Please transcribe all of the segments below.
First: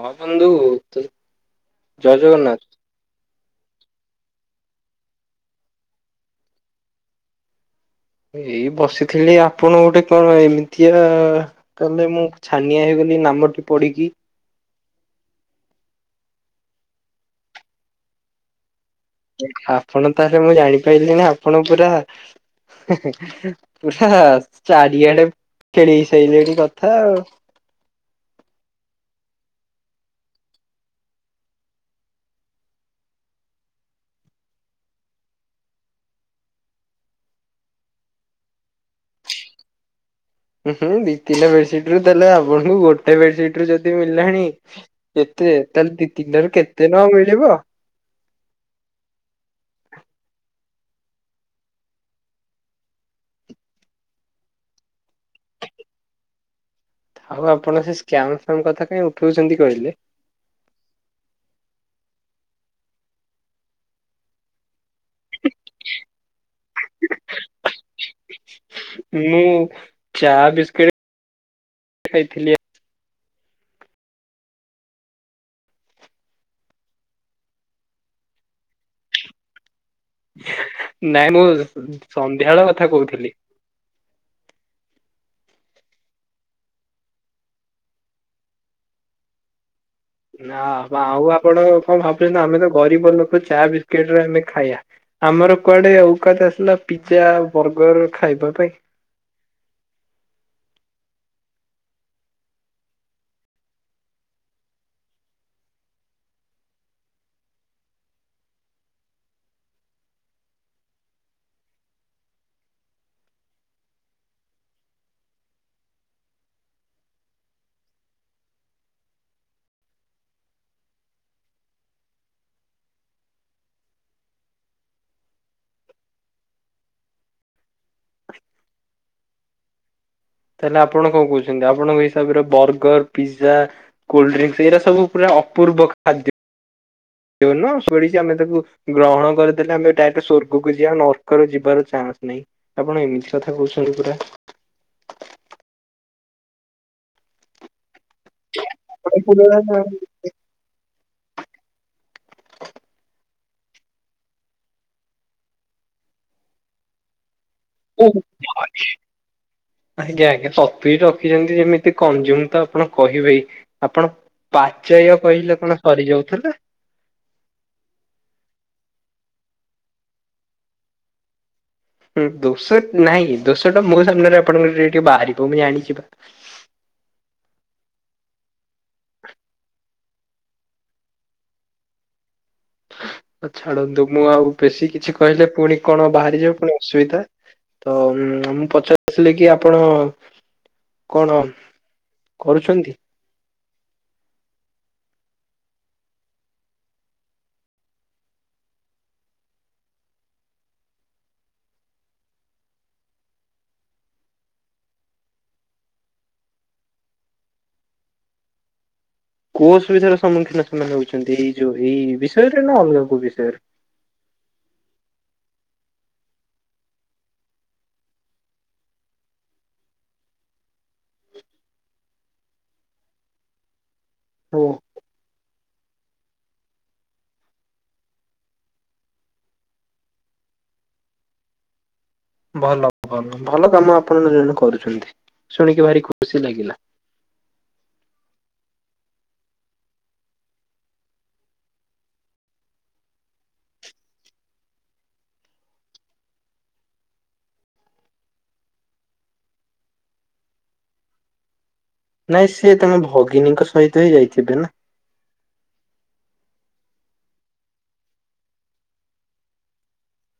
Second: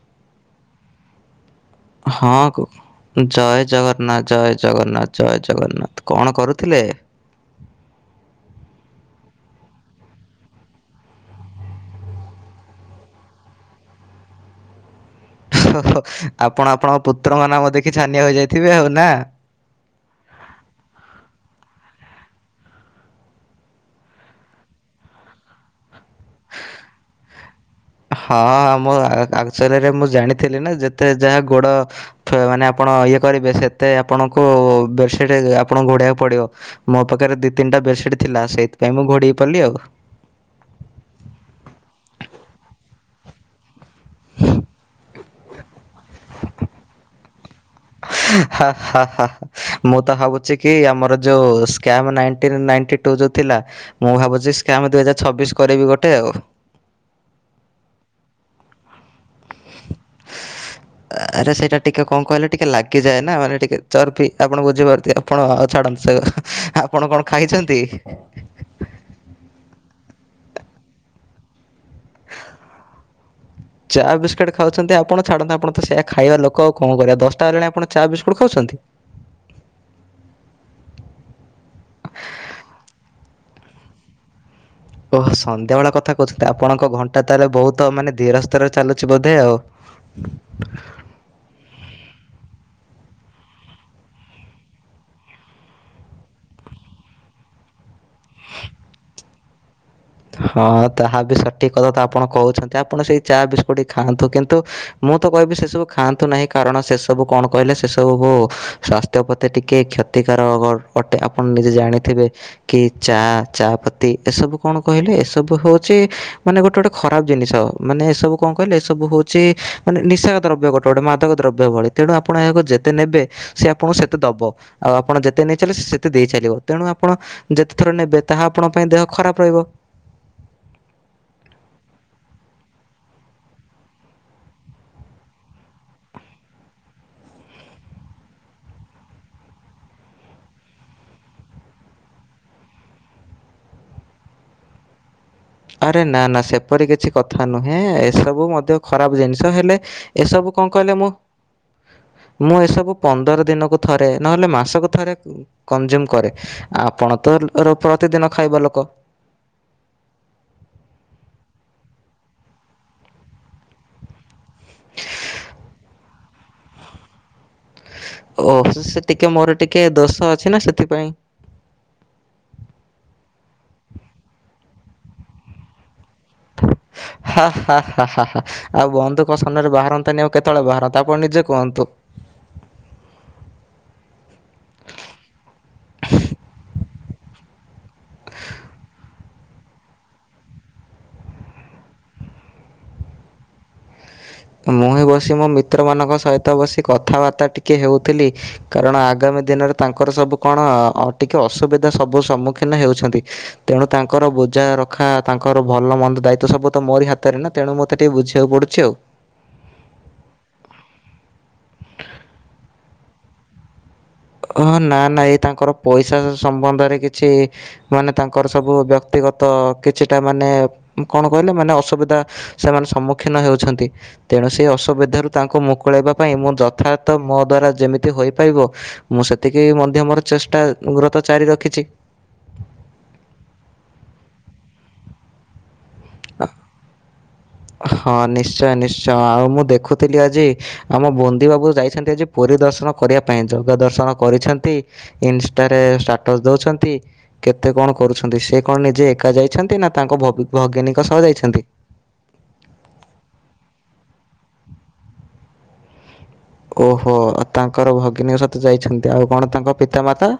ହଁ ବନ୍ଧୁ। ଜୟ ହଁ ଜଗନ୍ନାଥ। କୁହ। ଜୟ ଜଗନ୍ନାଥ, ଜୟ ଜଗନ୍ନାଥ, ଜୟ ଜଗନ୍ନାଥ, କଣ କରୁଥିଲେ? ଏଇ ବସିଥିଲି, ଆପଣ ଗୋଟେ କଣ ଏମିଠିଆ? ତମେ ମୁଁ ଛାନିଆ ହେଇଗଲି ନାମଟି ପଢିକି। [unintelligible] ଆପଣ ଆପଣଙ୍କ ପୁତ୍ରଙ୍କ ନାମ ଦେଖି ଛାନିଆ ହେଯାଇଥିବେ ଆଉ ନା? ଆପଣ ତାହେଲେ ମୁଁ ଜାଣିପାରିଲି ନା ଆପଣ ପୁରା ପୁରା ଚାରିଆଡେ ଖେଳେଇ ସାରିଲେଣି କଥା ଆଉ। ହଁ, ମୁଁ [unintelligible] ମୁଁ ଜାଣିଥିଲି ନା ଯେତେ ଯାହା ଗୋଡ ମାନେ ଆପଣ ଇଏ କରିବେ ସେତେ ଆପଣଙ୍କୁ ବେଡ଼ସିଟ୍ ଆପଣଙ୍କୁ ଘୋଡ଼ାଇବାକୁ ପଡ଼ିବ। ମୋ ପାଖରେ ଦି ତିନିଟା ବେଡସିଟ୍ ଥିଲା ସେଇଥିପାଇଁ ମୁଁ ଘୋଡ଼ିହେଇପଡିଲି ଆଉ। ହୁଁ ଦି ତିନ ବେଡସିଟ ରୁ ତାହଲେ ଆପଣଙ୍କୁ ଗୋଟେ ବେଡସିଟ ରୁ ଯଦି ମିଳିଲାଣି କେତେ ତାହେଲେ ଦି ତିନିଟାରୁ କେତେ ନ ମିଳିବ? ହା ହା ହା। ମୁଁ ତ ଭାବୁଛି କି ଆମର ଯୋଉ ସ୍କାମ୍ ନାଇଣ୍ଟି୍ ରୁ ନାଇଣ୍ଟି ଟୁ ଯୋଉ ଥିଲା ମୁଁ ଭାବୁଛି ସ୍କାମ୍ ଦୁଇ ହଜାର ଛବିଶ୍ କରିବି ଗୋଟେ ଆଉ। ଆଉ ଆପଣ ସେ ସ୍କାମ୍ ଫାମ୍ କଥା କାଇଁ ଉଠଉଛନ୍ତି କହିଲେ? [inaudible] ଆରେ ସେଇଟା ଟିକେ କଣ କହିଲେ ଟିକେ ଲାଗିଯାଏ ନା ମାନେ ଟିକେ ଚର୍ବି ଆପଣ ବୁଝିପାରୁଥୂବେ। ଆପଣ ଛାଡ଼ନ୍ତୁ ସେ ଆପଣ କଣ ଖାଇଛନ୍ତି? ମୁଁ ଚା ବିସ୍କୁିଟ୍ ଖାଇଥିଲି ଆଉ। [inaudible] ଚା ବିସ୍କୁଟ ଖାଉଛନ୍ତି ଆପଣ ଛାଡ଼ନ୍ତୁ ଆପଣ ତ ସେୟୀଆ ଖାଇବା ଲୋକ ଆଉ କଣ କରିବା ଦଶଟା ହେଲାଣି ଆପଣ ଚା ବିସ୍କୁଟ ଖାଉଛନ୍ତି? ନାଇଁ ମୁଁ ସନ୍ଧ୍ୟାବେଳ କଥା କହୁଥିଲି। ଓ ସନ୍ଧ୍ୟାବେଳେ କଥା କହୁଛନ୍ତି ଆପଣଙ୍କ ଘଣ୍ଟା ତାହେଲେ ବହୁତ ମାନେ ଧୀରସ୍ତରରେ ଚାଲୁଛି ବୋଧେ ଆଉ। [inaudible] ନା ଆଉ ଆପଣ କଣ ଭାବୁଛନ୍ତି ଆମେ ତ ଗରିବ ଲୋକ ଚା ବିସ୍କୁିଟ ରେ ଆମେ ଖାଇବା। ଆମର କୁଆଡେ ଓଉକାତ ଆସିଲା ପିଜଜା ବର୍ଗର ଖାଇବା ପାଇଁ‌। ହଁ ତାହା ବି ସଠିକ କଥା ତ ଆପଣ କହୁଛନ୍ତି ଆପଣ ସେଇ ଚା ବିସ୍କୁଟ ହିଁ ଖାଆନ୍ତୁ କିନ୍ତୁ ମୁଁ ତ କହିବି ସେ ସବୁ ଖାଆନ୍ତୁ ନାହିଁ କାରଣ ସେ ସବୁ କଣ କହିଲେ ସେ ସବୁ ସ୍ବାସ୍ ପ୍ରତି ଟିକେ କ୍ଷତିକାରକ ଅଟେ ଆପଣ ନିଜେ ଜାଣିଥିବେ କି ଚା ଚାପତି ଏସବୁ କଣ କହିଲେ? ଏସବୁ ହଉଛି ମାନେ ଗୋଟେ ଗୋଟେ ଖରାପ ଜିନିଷ। ମାନେ ଏ ସବୁ କଣ କହିଲେ? ଏସବୁ ହଉଛି ମାନେ ନିଶା ଦ୍ରବ୍ୟ ଗୋଟେ ରୋଡ଼ ମାଦକ ଦ୍ରବ୍ୟ ଭଳି ତେଣୁ ଆପଣ ଏହାକୁ ଯେତେ ନେବେ ସେ ଆପଣଙ୍କୁ ସେତେ ଦବ। ଆଉ ଆପଣ ଯେତେ ନେଇ ଚାଲେେ ସେ ସେତେ ଦେଇ ଚାଲିବ। ତେଣୁ ଆପଣ ଯେତେ ଥର ନେବେ ତାହା ଆପଣଙ୍କ ପାଇଁ ଦେହ ଖରାପ ରହିବ। ତାହେଲେ ଆପଣ କଣ କହୁଛନ୍ତି? ଆପଣଙ୍କ ହିସାବରେ ବର୍ଗର, ପିଜା କୋଲ୍ଡ୍ରିଙ୍କ ଏଇା ସବୁ ପୁରା ଅପୂର୍ବ ଖାଦ୍ୟ। ଦେଉନ ଶୁଡୁଛି ଆମେ ତାକୁ ଗ୍ରହଣ କରିଦେଲେ ଆମେ ଡାଇରେକ୍ଟ ସ୍ବର୍ଗକୁ ଯିବା ନର୍କରେ ଯିବାର ଚାନ୍ସ ନାହିଁ। ଆପଣ ଏମିତି କଥା କହୁଛନ୍ତି ପୁରା? ଆରେ ନା ନା ସେପରି କିଛି କଥା ନୁହେଁ ଏସବୁ ମଧ୍ୟ ଖରାପ ଆଜ୍ଞା ଜିନିଷ ହେଲେ ଏସବୁ କଣ କହିଲେ ମୁଁ? ମୁଁ ଏସବୁ ପନ୍ଦର ଦିନକୁ ଥରେ ନହେଲେ ମାସକୁ ଥରେ କାଜ୍ଜୁମୁ କରେ। ଆପଣ ତ ର ଓହ ପ୍ରତିଦିନ ଖାଇବା ଲୋକ [unintelligible] ଆଜ୍ଞା ଆଜ୍ଞା, ସତୁଇ ରଖିଛନ୍ତି ଯେମିତି କଂଜୁମ ତ ଆପଣ କହିବେ। ଆପଣ ପାଚୟ୍ୟ କହିଲେ କଣ ସରିଯାଉଥିଲେ? ଓହୋ ସେ ଟିକେ ମୋର ଟିକେ ଦୋଷ ଅଛି ନା ସେଥିପାଇଁ। ଦୋଷ ନାଇଁ କି ଦୋଶ ଟା ମୋ ସାମ୍ନାରେ ଆପଣଙ୍କର ଟିକ ଟିକେ ବାହାରିବ ମୁଁ ଜାଣିଛିିବା। ହାଁ ହାଁ ହାଁ ହାଁ ହାଁ। ଆଉ ବନ୍ଧୁ ଙ୍କ ସମ୍ନାରେ ବାହାରନ୍ତାନି ଆଉ କେତେବେଳେ ବାହାରନ୍ତା ଆପଣ ନିଜେ କୁହନ୍ତୁ? ଛାଡ଼ନ୍ତୁ ମୁଁ ଆଉ ବେଶୀ କିଛି କହିଲେ ପୁଣି କଣ ବାହାରିଯିବ ପୁଣି ଅସୁବିଧା। ତ ମୁଁ ପଚାରିଥିଲି କି ଆପଣ କଣ କରୁଛନ୍ତି? ମୁଁ ହିଁ ବସି ମୋ ମିତ୍ରମାନଙ୍କ ସହିତ ବସି କଥାବାର୍ତ୍ତା ଟିକେ ହେଉଥିଲି। କାରଣ ଆଗାମୀ ଦିନରେ ତାଙ୍କର ସବୁ କଣ ଟିକେ ଅସୁବିଧା ସବୁ ସମ୍ମୁଖୀନ ହେଉଛନ୍ତି? ତେଣୁ ତାଙ୍କର ବୁଝା ରଖା ତାଙ୍କର ଭଲ ମନ୍ଦ ଦାୟିତ୍ୱ ସବୁ ତ ମୋରି ହାତରେ ନା। ତେଣୁ ମତେ ଟିକେ ବୁଝିବାକୁ ପଡୁଛି ଆଉ। କୋଉ ଅସୁବିଧାର ସମ୍ମୁଖୀନ ସେମାନେ ହଉଛନ୍ତି ଏଇ ଯୋଉ ଏଇ ବିଷୟରେ ନା ଅଲଗା କୋଉ ବିଷୟରେ। ହ ନା ନା ଏଇ ତାଙ୍କର ପଇସା ସମ୍ବନ୍ଧରେ କିଛି ମାନେ ତାଙ୍କର ସବୁ ବ୍ୟକ୍ତିଗତ କିଛିଟା ମାନେ କଣ କହିଲେ ମାନେ ଅସୁବିଧା? ସେମାନେ ସମ୍ମୁଖୀନ ହେଉଛନ୍ତି। ତେଣୁ ଓ ସେ ଅସୁବିଧାରୁ ତାଙ୍କୁ ମୁକୁଳାଇବା ପାଇଁ ମୁଁ ଯଥାର୍ଥ ମୋ ଦ୍ଵାରା ଯେମିତି ହୋଇପାରିବ। ମୁଁ ସେତିକି ମଧ୍ୟ ମୋର ଚେଷ୍ଟା ଗୁରତ ଜାରି ରଖିଛି। ଭଲ ଭଲ ଭଲ କାମ ଆପଣ ଜଣେ କରୁଛନ୍ତି? ଶୁଣିକି ଭାରି ଖୁସି ଲାଗିଲା। ହଁ ନିଶ୍ଚୟ ନିଶ୍ଚୟ ଆଉ ମୁଁ ଦେଖୁଥିଲି ଆଜି ଆମ ବନ୍ଦୀ ବାବୁ ଯାଇଛନ୍ତି ଆଜି ପୁରୀ ଦର୍ଶନ କରିବା ପାଇଁ ଜଗ ଦର୍ଶନ କରିଛନ୍ତି। ଇନଷ୍ଟାରେ ଷ୍ଟାଟସ ଦଉଛନ୍ତି। କେତେ କଣ କରୁଛନ୍ତି? ସେ କଣ ନିଜେ ଏକା ଯାଇଛନ୍ତି ନା ତାଙ୍କ ଭଜ୍ଞାନୀଙ୍କ ସହ ଯାଇଛନ୍ତି? ନାଇଁ ସିଏ ତମେ ଭଗିନୀଙ୍କ ସହିତ ହିଁ ଯାଇଥିବେ ନା। ଓହୋ ତାଙ୍କର ଭଗିନୀଙ୍କ ସତେ ଯାଇଛନ୍ତି। ଆଉ କଣ ତାଙ୍କ ପିତାମାତା?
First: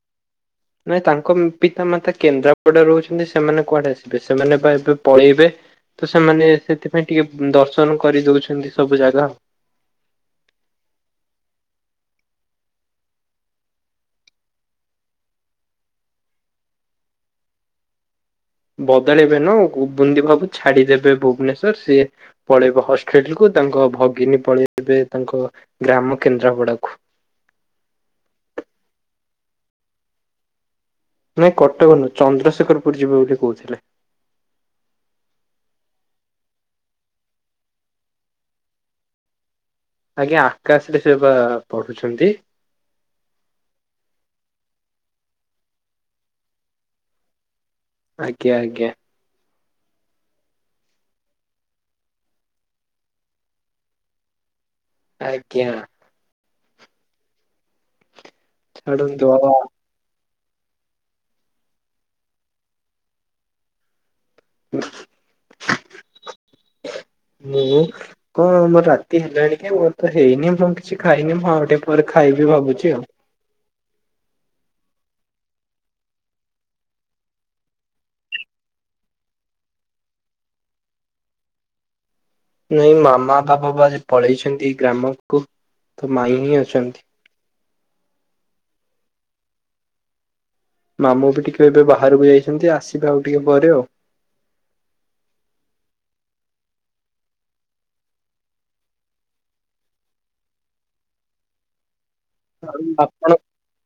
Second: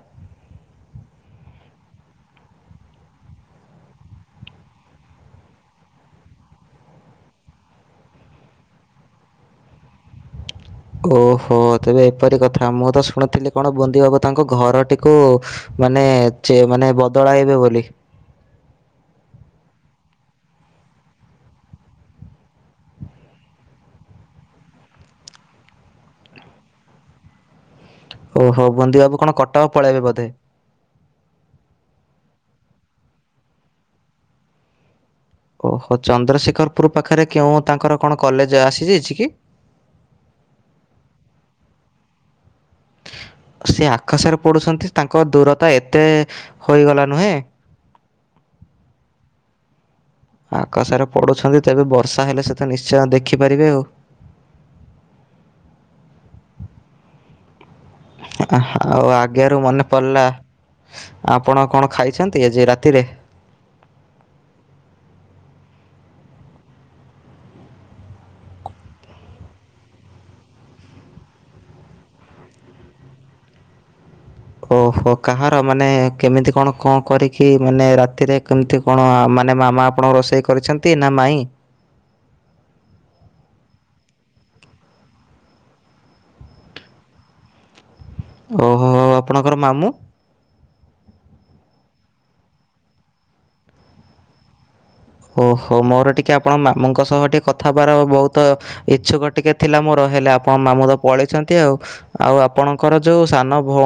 ନାଇ ତାଙ୍କ ପିତା ମାତା କେନ୍ଦ୍ରାପଡା ରହୁଛନ୍ତି। ସେମାନେ କୁଆଡେ ଆସିବେ ସେମାନେ ବା ଏବେ ପଳେଇବେ। ତ ସେମାନେ ସେଥିପାଇଁ ଟିକେ ଦର୍ଶନ କରିଦଉଛନ୍ତି ସବୁ ଜାଗା ଆ। ଓହୋ ତେବେ ଏପରି କଥା ମୁଁ ତ ଶୁଣିଥିଲି କଣ ବନ୍ଦୀ ବାବୁ ତାଙ୍କ ଘରଟିକୁ? ମାନେ ଚେ ମାନେ ବଦଳାଇବେ ବୋଲି। ବଦାଳିବ ନୁହଁ ବୁନ୍ଦି ବାବୁ ଛାଡିଦେବେ ଭୁବନେଶ୍ଵର। ସିଏ ପଳେଇବେ ହଷ୍ଟେଲ କୁ ତାଙ୍କ ଭଗିନୀ ପଳେଇବେ ତାଙ୍କ ଗ୍ରାମ କେନ୍ଦ୍ରାପଡା କୁ। ଓ ହୋ ବନ୍ଦୀ ବାବୁ କଣ କଟକ ପଳେଇବେ ବୋଧେ? ନାଇଁ କଟକ ଚନ୍ଦ୍ରଶେଖରପୁର ଯିବେ ବୋଲି କହୁଥିଲେ। ଓହୋ ଚନ୍ଦ୍ରଶେଖରପୁର ପାଖରେ କେଉଁ ତାଙ୍କର କଣ କଲେଜ ଆସିଯାଇଛି କି? ଆଜ୍ଞା ଆକାଶରେ ସିଏ ବା ପଢ଼ୁଛନ୍ତି। ସେ ଆକାଶରେ ପଡ଼ୁଛନ୍ତି ତାଙ୍କ ଦୂରତା ଏତେ ହୋଇଗଲା ନୁହେଁ। ଆଜ୍ଞା ଆଜ୍ଞା। ଆକାଶରେ ପଡ଼ୁଛନ୍ତି ତେବେ ବର୍ଷା ହେଲେ ସେ ତ ନିଶ୍ଚୟ ଦେଖିପାରିବେ ଆଉ ଆଜ୍ଞା। ଆଉ ଛାଡ଼ନ୍ତୁ ଆଉ ଆଗରୁ ମନେ ପଡ଼ିଲା ଆପଣ କଣ ଖାଇଛନ୍ତି ଆଜି ରାତିରେ? [inaudible] ହୁଁ। ହଁ ମୋର ରାତି ହେଲାଣି କି ମୋର ତ ହେଇନି ମୁଁ କିଛି ଖାଇନି ମୁଁ ଆଉ ଟିକେ ପରେ ଖାଇବି ଭାବୁଛି ଆଉ। ଓହୋ କାହାର ମାନେ କେମିତି କଣ କଣ କରିକି ମାନେ ରାତିରେ କେମିତି କଣ ମାନେ ମାମା ଆପଣଙ୍କ ରୋଷେଇ କରିଛନ୍ତି ନା ମାଈ? ନାଇଁ ମାମା ବାପା ବା ପଳେଇଛନ୍ତି ଗ୍ରାମକୁ ତ ମାଇଁ ହିଁ ଅଛନ୍ତି। ଓହୋ ଆପଣଙ୍କର ମାମୁଁ? ମାମୁ ବି ଟିକେ ଏବେ ବାହାରକୁ ଯାଇଛନ୍ତି ଆସିବେ ଆଉ ଟିକେ ପରେ ଆଉ। ଓହୋ ମୋର ଟିକିଏ ଆପଣ ମାମୁଙ୍କ ସହ ଟିକେ କଥାବାର୍ ବହୁତ ଇଛୁକ ଟିକେ ଥିଲା ମୋର ହେଲେ ଆପଣ ମାମୁଁ ତ ପଳେଇଛନ୍ତି ଆଉ ଆଉ ଆପଣଙ୍କର ଯେଉଁ ସାନ ଭଉ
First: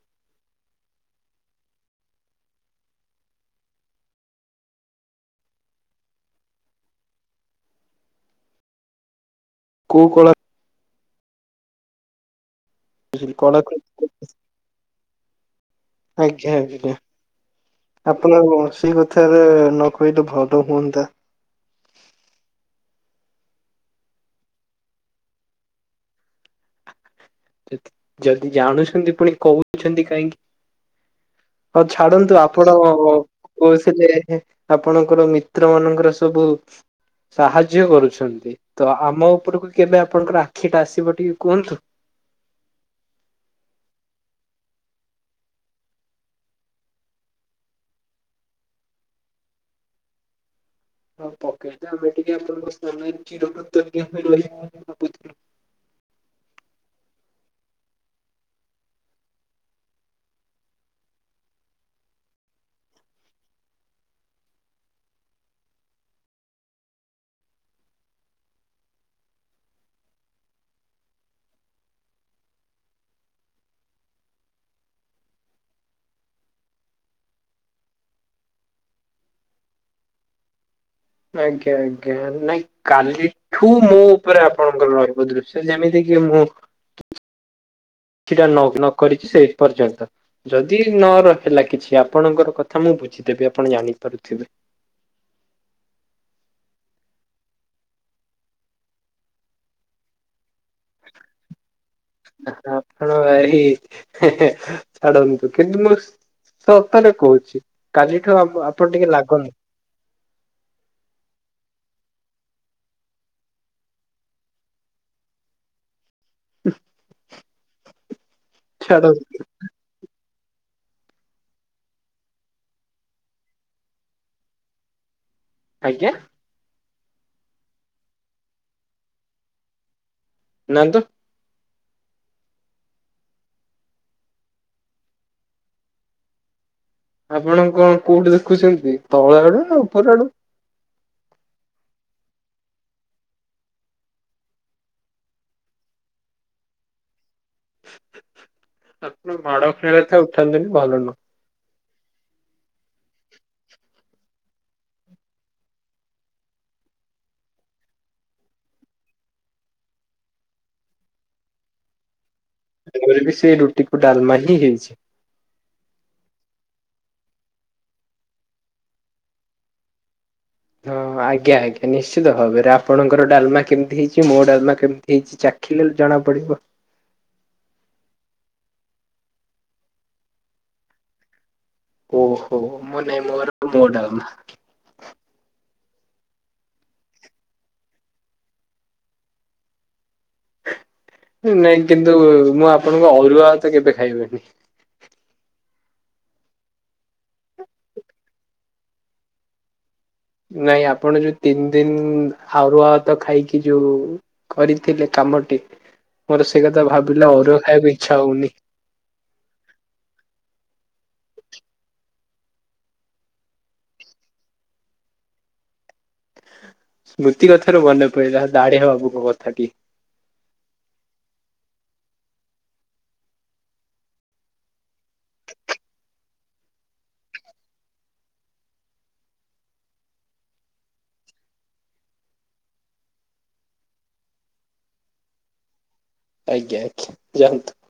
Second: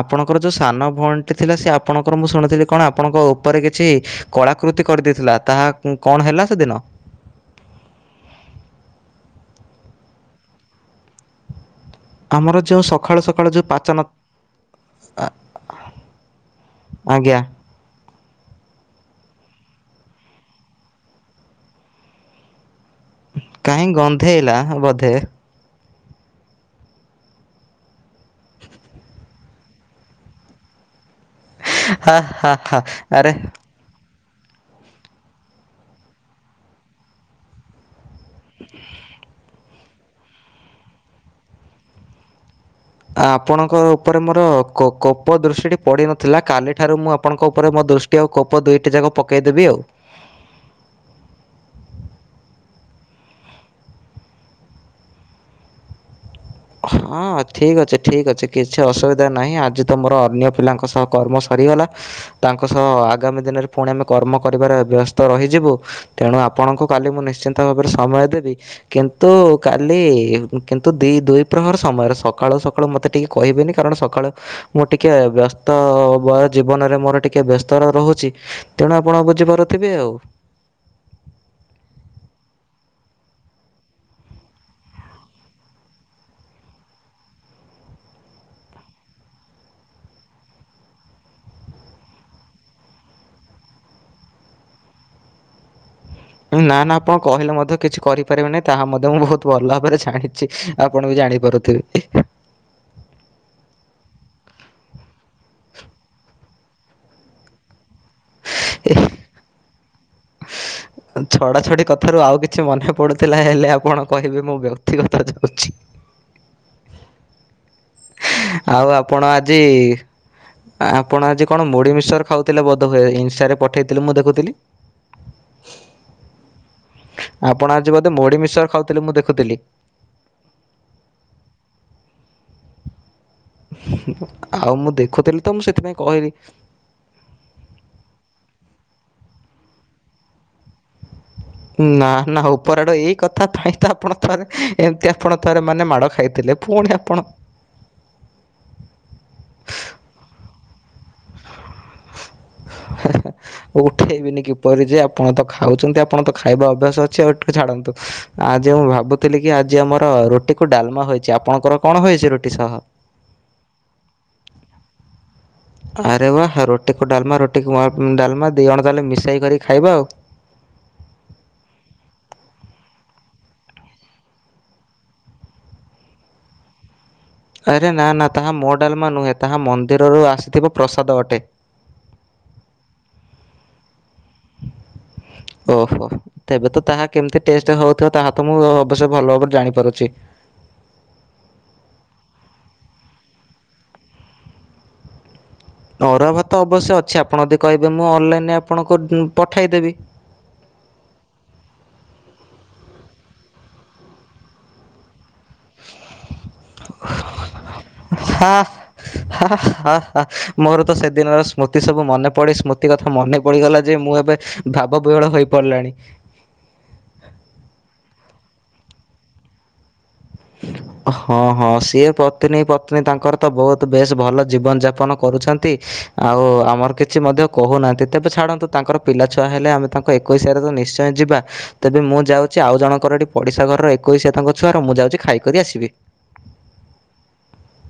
ଆପଣଙ୍କର ଯେଉ ସାନ ଭଉଣୀଟି ଥିଲା ସେ ଆପଣଙ୍କର ମୁଁ ଶୁଣିଥିଲି କଣ ଆପଣଙ୍କ ଉପରେ କିଛି କଳାକୃତି କରିଦେଇଥିଲା ତାହା କଣ ହେଲା ସେଦିନ? କୋଉ କଳା ଆମର ଯେଉଁ ସକାଳୁ ସକାଳୁ ଯେଉଁ କଳା ପାଚନ ଆଜ୍ଞା ଆଜ୍ଞା। ଆଜ୍ଞା ଆପଣ କଣସି କଥାରେ ନ କହିଲେ ଭଲ ହୁଅନ୍ତା। କାହିଁ ଗନ୍ଧେଇଲା ବୋଧେ? ଯଦି ଜାଣୁଛନ୍ତି ପୁଣି କହୁଛନ୍ତି କାହିଁକି? ହଁ ହା ଛାଡନ୍ତୁ ହା ଆପଣ ହା ଆରେ ସେରେ ଆପଣଙ୍କର ମିତ୍ର ମାନଙ୍କର ସବୁ ସାହାଯ୍ୟ କରୁଛନ୍ତି ତ ଆମ ଉପରକୁ କେବେ ଆପଣଙ୍କର ଆଖିଟା ଆସିବ ଟିକେ କୁହନ୍ତୁ ଆପଣଙ୍କ ଉପରେ ମୋର କୋ କୋପ ଦୃଷ୍ଟି ପଡ଼ିନଥିଲା କାଲିଠାରୁ ମୁଁ ଆପଣଙ୍କ ଉପରେ ମୋ ଦୃଷ୍ଟି ଗୋଟି ଆଉ କୋପ ଦୁଇଟି ଯାକ ପକାଇ ଦେବି ଆଉ। ହଁ ପକେଟ ଆମେ ଟିକେ ଆପଣଙ୍କ ସ୍ଥାନ ରେ ଚିରଉପକୃତ ହେଇକି ରହିବୁ। ଭାବୁଥିଲୁ। ହଁ ଠିକ୍ ଅଛି ଠିକ୍ ଅଛି କିଛି ଅସୁବିଧା ନାହିଁ ଆଜି ତ ମୋର ଅନ୍ୟ ପିଲାଙ୍କ ସହ କର୍ମ ସରିଗଲା ତାଙ୍କ ସହ ଆଗାମୀ ଦିନରେ ପୁଣି ଆମେ କର୍ମ କରିବାରେ ବ୍ୟସ୍ତ ରହିଯିବୁ ତେଣୁ ଆପଣଙ୍କୁ କାଲି ମୁଁ ନିଶ୍ଚିନ୍ତ ଭାବରେ ସମୟ ଦେବି କିନ୍ତୁ କାଲି କିନ୍ତୁ ଦି ଦୁଇ ପ୍ରହର ସମୟରେ ସକାଳ ସକାଳୁ ମୋତେ ଟିକେ କହିବେନି କାରଣ ସକାଳୁ ମୁଁ ଟିକେ ବ୍ୟସ୍ତ ବୟ ଜୀବନରେ ମୋର ଟିକେ ବ୍ୟସ୍ତ ରହୁଛି। ତେଣୁ ଆପଣ ବୁଝିପାରୁଥିବେ ଆଉ। ଆଜ୍ଞା ଆଜ୍ଞା। ନାଇଁ କାଲିଠୁ ମୋ ଉପରେ ଆପଣଙ୍କର ରହିବ ଦୃଶ୍ୟ ଯେମିତି କିି ମୁଁ କିଛି ଟା ନଗନ୍ କରିଛି ସେଇ ପର୍ଯ୍ୟନ୍ତ। ଯଦି ନ ରହଲା କିଛି ଆପଣଙ୍କର କଥା ମୁଁ ବୁଝିଦେବି ଆପଣ ଜାଣିପାରୁଥିବେ ନା ନା ଆପଣ କହିଲେ ମଧ୍ୟ କିଛି କରିପାରିବେନି ତାହା ମଧ୍ୟ ମୁଁ ବହୁତ ଭଲ ଭାବରେ ଜାଣିଛି ଆପଣ ବି ଜାଣିପାରୁ [inaudible] ଆପଣ ଏ ଛାଡ଼ନ୍ତୁ କିନ୍ତୁ ମୁଁ ସତରେ କହୁଛି କାଲିଠୁ ଆପଣ ଟିକେ ଲାଗନି ଛଡା ଛଡି କଥାରୁ ଆଉ କିଛି ମନେ ପଡୁଥିଲା ହେଲେ ଆପଣ କହିବେ ମୁଁ ବ୍ୟକ୍ତିଗତ ଯାଉଛି। ହୁଁ। ଆଉ ଆପଣ ଆଜି ଆପଣ ଆଜି କଣ ମୁଢି ମିକ୍ସଚର ଖାଉଥିଲେ ବୋଧେ ହୁଏ ଇନଷ୍ଟାରେ ପଠେଇଥିଲେ ମୁଁ ଦେଖୁଥିଲି। [inaudible] ଆଜ୍ଞା। ଆପଣ ଆଜି ବୋଧେ ମୁଢି ମିକ୍ସଚର ଖାଉଥିଲେ ମୁଁ ଦେଖୁଥିଲି। ନାଇଁ ତ। ଆଉ ମୁଁ ଦେଖୁଥିଲି ତ ମୁଁ ସେଥିପାଇଁ କହିଲି। ଆପଣ କଣ କୋଉଠି ଦେଖୁଛନ୍ତି ତଳ ଆଡୁ ନା ଉପର ଆଡୁ। ନା ନା ଉପର ଆଡୁ ଏଇ କଥା ପାଇଁ ତ ଆପଣ ଥରେ ଏମିତି ଆପଣ ଥରେ ମାନେ ମାଡ଼ ଖାଇଥିଲେ। ପୁଣି ଆପଣ ଆପଣ ମାଡ ଖାଇବା କଥା ଉଠାନ୍ତୁନି ଭଲ ନୁହଁ। [inaudible] ଉଠେଇବିନି କିପରି ଯେ ଆପଣ ତ ଖାଉଛନ୍ତି ଆପଣ ତ ଖାଇବା ଅଭ୍ୟାସ ଅଛି ଆଉ ଟିକ ଛାଡ଼ନ୍ତୁ। ଆଜି ମୁଁ ଭାବୁଥିଲି କି ଆଜି ଆମର ରୁଟିକୁ ଡାଲମା ହୋଇଛି। ଆପଣଙ୍କର କଣ ହୋଇଛି ରୁଟି ସହ? ଆମର ବି ସେଇ ରୁଟି ଡାଲମା ହିଁ ହେଇଛି। ଆରେ ୱା ରୁଟିକୁ ଡାଲମା ରୁଟିକୁ ଡାଲମା ଦୁଇ ଜଣ ତାହେଲେ ମିଶାଇକରି ଖାଇବା ଆଉ। ହଁ ଆଜ୍ଞା ଆଜ୍ଞା ନିଶ୍ଚିତ ଭାବରେ ଆପଣଙ୍କ ଡାଲମା କେମିତି ହେଇଛି ମୋ ଡାଲମା କେମତି ହେଇଛି ଚାଖିଲେ ଜଣା ପଡିବ। ଆରେ ନା ନା ତାହା ମୋ ଡାଲମା ନୁହେଁ, ତାହା ମନ୍ଦିରରୁ ଆସିଥିବା ପ୍ରସାଦ ଅଟେ। ଓହୋ ମୁଁ ନାଇଁ ମୋର ମୋ ଡାଲମା। [inaudible] ଓହୋ ତେବେ ତ ତାହା କେମିତି ଟେଷ୍ଟ ହଉଥିବ ତାହା ତ ମୁଁ ଅବଶ୍ୟ ଭଲ ଭାବରେ ଜାଣିପାରୁଛି। ନାଇଁ କିନ୍ତୁ ମୁଁ ଆପଣଙ୍କ ଅରୁଆ ଭାତ କେବେ ଖାଇବିନି। ଅରୁଆ ଭାତ ଅବଶ୍ୟ ଅଛି। ଆପଣ ଯଦି କହିବେ ମୁଁ ଅନଲାଇନରେ ଆପଣଙ୍କୁ ପଠାଇଦେବି। ନାଇଁ ଆପଣ ଯୋଉ ତିନି ଦିନ ହାରୁଆ ଭାତ ଖାଇକି ଯୋଉ କରିଥିଲେ କାମଟି। ମୋର ସେଇ କଥା ଭାବିଲା ଅରୁଆ ଖାଇବାକୁ ଇଚ୍ଛା ହଉନି। ହା-ହା-ହା ମୋର ତ ସେଦିନର ସ୍ମୃତି ସବୁ ମନେପଡି, ସ୍ମୃତି କଥା ମନେ ପଡିଗଲା ଯେ ମୁଁ ଏବେ ଭାବ ବିହଳ ହେଇ ପଡିଲାଣି। ସ୍ମୃତି କଥାରୁ ମନେ ପଡିଲ ଦାଢିଆ ବାବୁଙ୍କ କଥା ଟିକେ। [inaudible] ହଁ ହଁ ସିଏ ପତ୍ନୀ ପତ୍ନୀ ତାଙ୍କର ତ ବହୁତ ବେଶ ଭଲ ଜୀବନ ଯାପନ କରୁଛନ୍ତି। ଆଉ ଆମର କିଛି ମଧ୍ୟ କହୁନାହାଁନ୍ତି। ତେବେ ଛାଡ଼ନ୍ତୁ ତାଙ୍କର ପିଲାଛୁଆ ହେଲେ ଆମେ ତାଙ୍କୁ ଏକୋଇଶିଆରେ ତ ନିଶ୍ଚୟ ଯିବା। ତେବେ ମୁଁ ଯାଉଛି ଆଉ ଜଣଙ୍କର ଏଠି ପଡିଶା ଘରର ଏକୋଇଶିଆ ତାଙ୍କ ଛୁଆର ମୁଁ ଯାଉଛି ଖାଇକରି ଆସିବି। ଆଜ୍ଞା ଆଜ୍ଞା ଯାନ୍ତୁ।